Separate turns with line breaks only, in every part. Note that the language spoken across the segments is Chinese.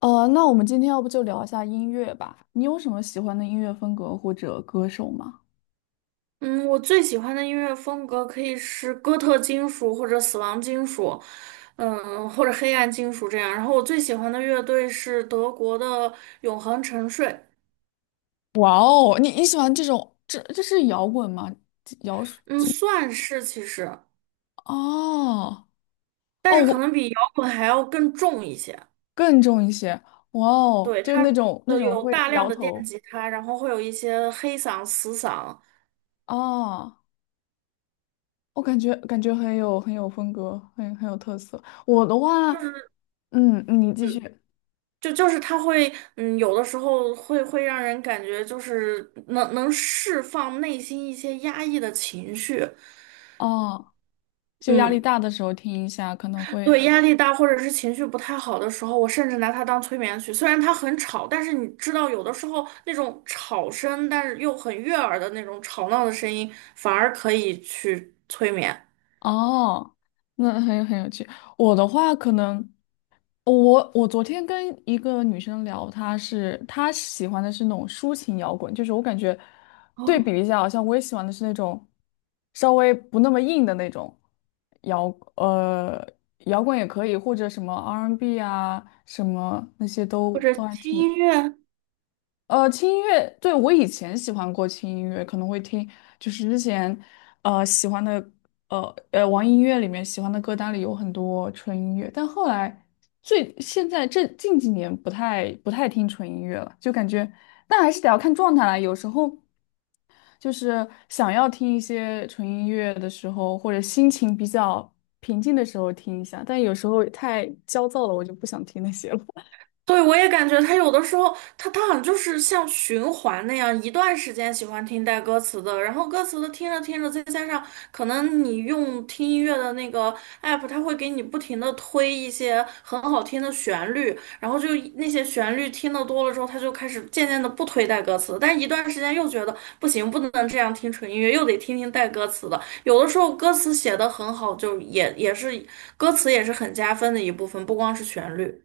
那我们今天要不就聊一下音乐吧？你有什么喜欢的音乐风格或者歌手吗？
嗯，我最喜欢的音乐风格可以是哥特金属或者死亡金属，或者黑暗金属这样。然后我最喜欢的乐队是德国的永恒沉睡，
哇哦，你喜欢这种，这是摇滚吗？这摇是
嗯，算是其实，
哦
但
哦，
是可
我
能比摇滚还要更重一些。
更重一些。哇哦，
对，
就是
它
那种那
的
种
有
会
大量
摇
的电
头。
吉他，然后会有一些黑嗓、死嗓，
哦，我感觉很有风格，很有特色。我的话，
就是
嗯，你继续。
就是它会，有的时候会让人感觉就是能释放内心一些压抑的情绪，
哦，就压力
嗯。
大的时候听一下，可能
对，
会。
压力大或者是情绪不太好的时候，我甚至拿它当催眠曲。虽然它很吵，但是你知道，有的时候那种吵声，但是又很悦耳的那种吵闹的声音，反而可以去催眠。
哦，那很有趣。我的话可能。我昨天跟一个女生聊，她喜欢的是那种抒情摇滚，就是我感觉对比
哦，
一下，好像我也喜欢的是那种稍微不那么硬的那种摇，呃，摇滚也可以，或者什么 R&B n 啊，什么那些都
或者
都还
听
挺
音乐，
轻音乐，对，我以前喜欢过轻音乐，可能会听，就是之前，喜欢的，网易音乐里面喜欢的歌单里有很多纯音乐，但后来最现在这近几年不太听纯音乐了，就感觉，但还是得要看状态啦，有时候就是想要听一些纯音乐的时候，或者心情比较平静的时候听一下，但有时候太焦躁了，我就不想听那些了。
对，我也感觉他有的时候，他好像就是像循环那样，一段时间喜欢听带歌词的，然后歌词的听着听着，再加上可能你用听音乐的那个 app，它会给你不停的推一些很好听的旋律，然后就那些旋律听的多了之后，他就开始渐渐的不推带歌词，但一段时间又觉得不行，不能这样听纯音乐，又得听听带歌词的。有的时候歌词写的很好，就也是歌词也是很加分的一部分，不光是旋律。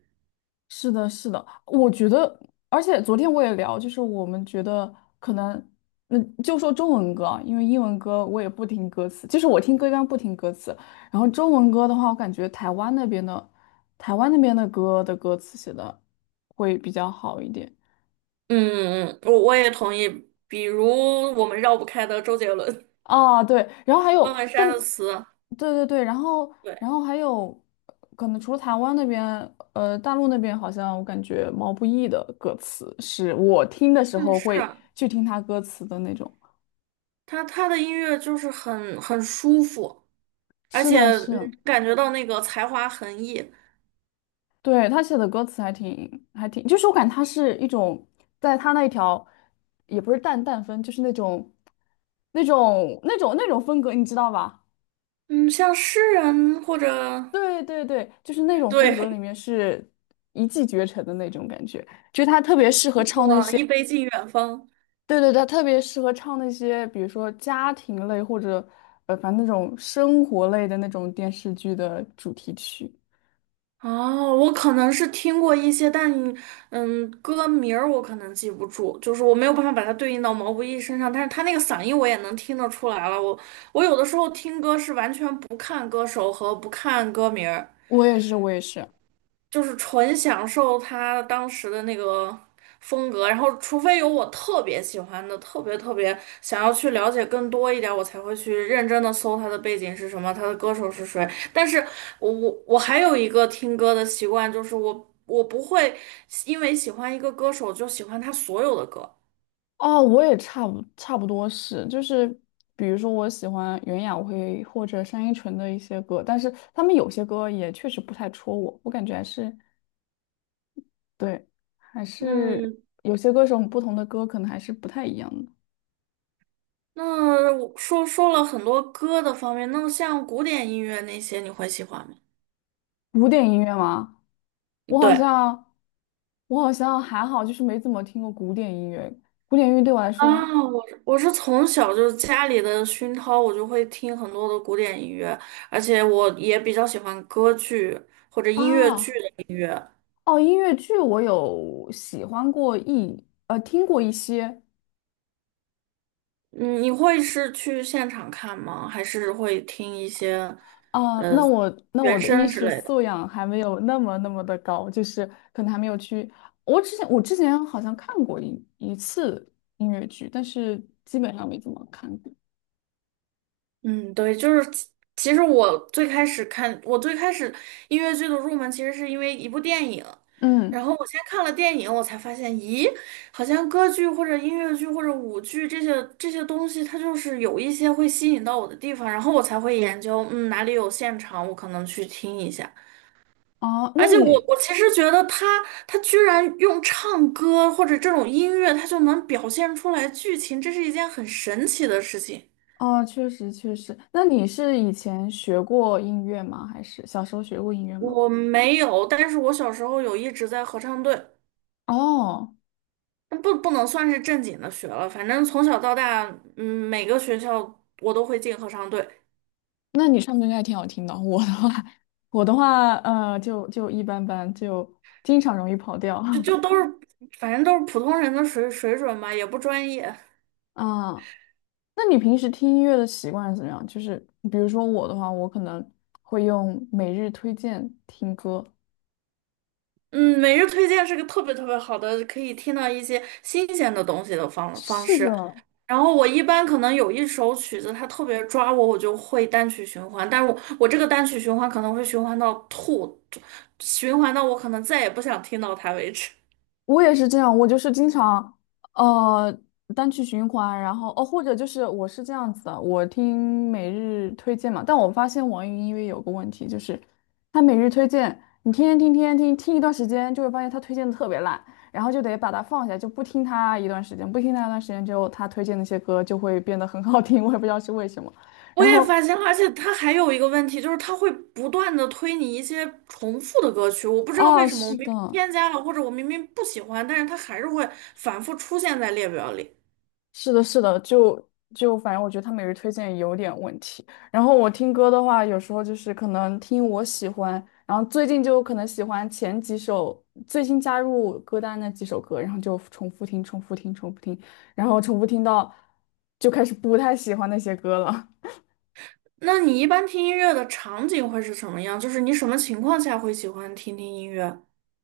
是的，是的，我觉得，而且昨天我也聊，就是我们觉得可能，那就说中文歌啊，因为英文歌我也不听歌词，就是我听歌一般不听歌词，然后中文歌的话，我感觉台湾那边的，台湾那边的歌的歌词写的会比较好一点。
嗯嗯，我也同意。比如我们绕不开的周杰伦、
啊，对，然后还
方
有，
文山
但，
的词，
对对对，然后，
对，
然后还有，可能除了台湾那边，大陆那边好像我感觉毛不易的歌词是我听的时
嗯，
候
是
会去听他歌词的那种。
他的音乐就是很舒服，而
是
且
的，是，
嗯感觉到那个才华横溢。
对，他写的歌词还挺，就是我感觉他是一种在他那一条，也不是淡淡风，就是那种风格，你知道吧？
嗯，像诗人或者
对对对，就是那种风格
对，
里面是一骑绝尘的那种感觉，就是他 特
一
别
杯
适合
敬
唱
过
那
往，
些，
一杯敬远方。
对对对，他特别适合唱那些，比如说家庭类或者反正那种生活类的那种电视剧的主题曲。
哦，我可能是听过一些，但歌名儿我可能记不住，就是我没有办法把它对应到毛不易身上，但是他那个嗓音我也能听得出来了。我有的时候听歌是完全不看歌手和不看歌名儿。
我也是，我也是。
就是纯享受他当时的那个风格，然后除非有我特别喜欢的，特别特别想要去了解更多一点，我才会去认真的搜他的背景是什么，他的歌手是谁。但是我还有一个听歌的习惯，就是我不会因为喜欢一个歌手就喜欢他所有的歌。
哦，我也差不多是，就是比如说我喜欢袁娅维或者单依纯的一些歌，但是他们有些歌也确实不太戳我，我感觉还是对，还是
嗯，
有些歌手不同的歌可能还是不太一样的。
那我说了很多歌的方面，那像古典音乐那些你会喜欢吗？
古典音乐吗？我好
对。
像，我好像还好，就是没怎么听过古典音乐。古典音乐对我来
啊，
说
我是从小就是家里的熏陶，我就会听很多的古典音乐，而且我也比较喜欢歌剧或者音乐剧
啊。
的音乐。
哦，音乐剧我有喜欢过听过一些。
嗯，你会是去现场看吗？还是会听一些
啊，
呃
那我那我
原
的艺
声之
术
类的？
素养还没有那么的高，就是可能还没有去。我之前好像看过一次音乐剧，但是基本上没怎么看过。
嗯，对，就是其实我最开始看，我最开始音乐剧的入门其实是因为一部电影，然
嗯。
后我先看了电影，我才发现，咦，好像歌剧或者音乐剧或者舞剧这些东西，它就是有一些会吸引到我的地方，然后我才会研究，哪里有现场，我可能去听一下。
哦，
而
那
且我
你。
我其实觉得他居然用唱歌或者这种音乐，他就能表现出来剧情，这是一件很神奇的事情。
哦，确实，那你是以前学过音乐吗？还是小时候学过音乐吗？
我没有，但是我小时候有一直在合唱队，
哦，
那不能算是正经的学了，反正从小到大，每个学校我都会进合唱队，
那你唱歌应该还挺好听的。我的话，我的话，就一般般，就经常容易跑调。
就 都是，反正都是普通人的水准吧，也不专业。
啊，那你平时听音乐的习惯是怎么样？就是比如说我的话，我可能会用每日推荐听歌。
嗯，每日推荐是个特别特别好的，可以听到一些新鲜的东西的方方
是
式。
的，
然后我一般可能有一首曲子，它特别抓我，我就会单曲循环。但是我这个单曲循环可能会循环到吐，循环到我可能再也不想听到它为止。
我也是这样，我就是经常呃单曲循环，然后或者就是我是这样子的，我听每日推荐嘛，但我发现网易云音乐有个问题，就是它每日推荐，你天天听天天听，听一段时间就会发现它推荐的特别烂，然后就得把它放下，就不听它一段时间，不听它一段时间之后，它推荐那些歌就会变得很好听，我也不知道是为什么。
我
然
也
后。
发现了，而且它还有一个问题，就是它会不断的推你一些重复的歌曲，我不知道
啊，
为什么，我
是
明
的，
明添加了，或者我明明不喜欢，但是它还是会反复出现在列表里。
是的，是的，就反正我觉得他每日推荐有点问题。然后我听歌的话，有时候就是可能听我喜欢，然后最近就可能喜欢前几首最新加入歌单那几首歌，然后就重复听、重复听、重复听，然后重复听到就开始不太喜欢那些歌了。
那你一般听音乐的场景会是什么样？就是你什么情况下会喜欢听听音乐？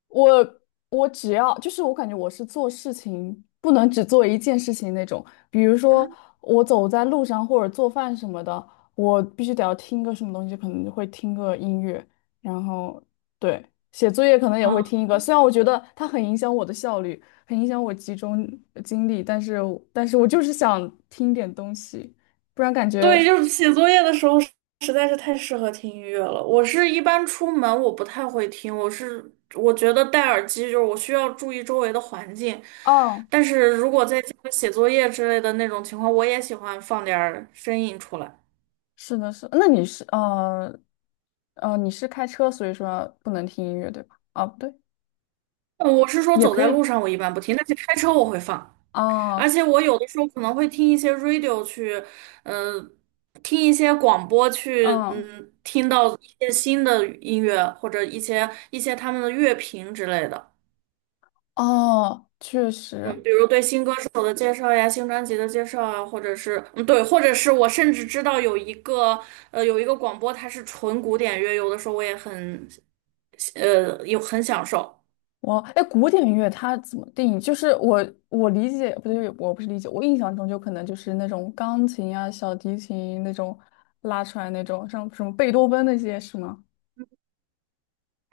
我我只要就是我感觉我是做事情不能只做一件事情那种，比如说我走在路上或者做饭什么的，我必须得要听个什么东西，可能就会听个音乐，然后对，写作业可能也会
啊。
听一个，虽然我觉得它很影响我的效率，很影响我集中精力，但是我就是想听点东西，不然感觉。
对，就是写作业的时候实在是太适合听音乐了。我是一般出门我不太会听，我觉得戴耳机就是我需要注意周围的环境，
哦，
但是如果在家里写作业之类的那种情况，我也喜欢放点儿声音出来。
是的是，那你是开车，所以说不能听音乐对吧？啊，不对。
我是说
也
走
可
在路
以
上我一般不听，但是开车我会放。而
啊，
且我有的时候可能会听一些 radio 去，嗯、听一些广播去，
嗯，
听到一些新的音乐或者一些他们的乐评之类的，
哦，确
嗯，
实。
比如对新歌手的介绍呀、新专辑的介绍啊，或者是，对，或者是我甚至知道有一个，有一个广播它是纯古典乐，有的时候我也很，有很享受，
我哎，古典乐它怎么定义？就是我理解，不对，我不是理解，我印象中就可能就是那种钢琴啊、小提琴那种拉出来那种，像什么贝多芬那些是吗？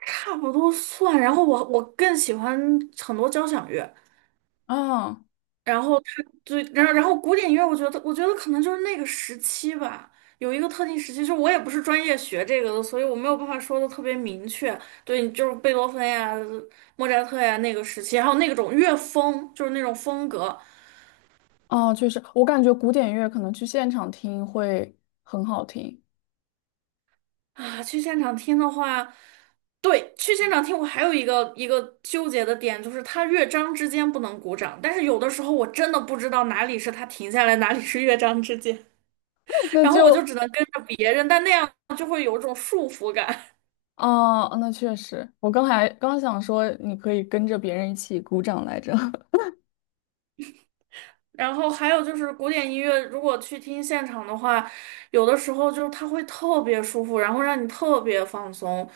差不多算。然后我更喜欢很多交响乐。
啊，
然后他对，然后古典音乐，我觉得可能就是那个时期吧，有一个特定时期，就是我也不是专业学这个的，所以我没有办法说的特别明确。对，就是贝多芬呀、莫扎特呀那个时期，还有那种乐风，就是那种风格
哦，确实，我感觉古典乐可能去现场听会很好听。
啊。去现场听的话，对，去现场听我还有一个纠结的点，就是它乐章之间不能鼓掌，但是有的时候我真的不知道哪里是它停下来，哪里是乐章之间。
那
然后我就
就。
只能跟着别人，但那样就会有一种束缚感。
啊，那确实，我刚才刚想说你可以跟着别人一起鼓掌来着。
然后还有就是古典音乐，如果去听现场的话，有的时候就是它会特别舒服，然后让你特别放松，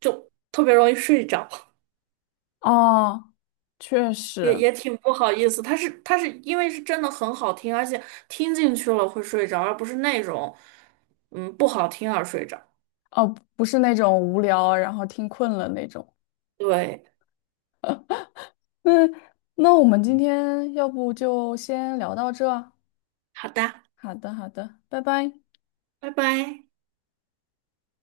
就特别容易睡着，
哦，确
也
实。
也挺不好意思。它是因为是真的很好听，而且听进去了会睡着，而不是那种不好听而睡着。
哦，不是那种无聊，然后听困了那种。
对，
嗯，那我们今天要不就先聊到这儿啊。
好的，
好的，好的，拜拜。
拜拜。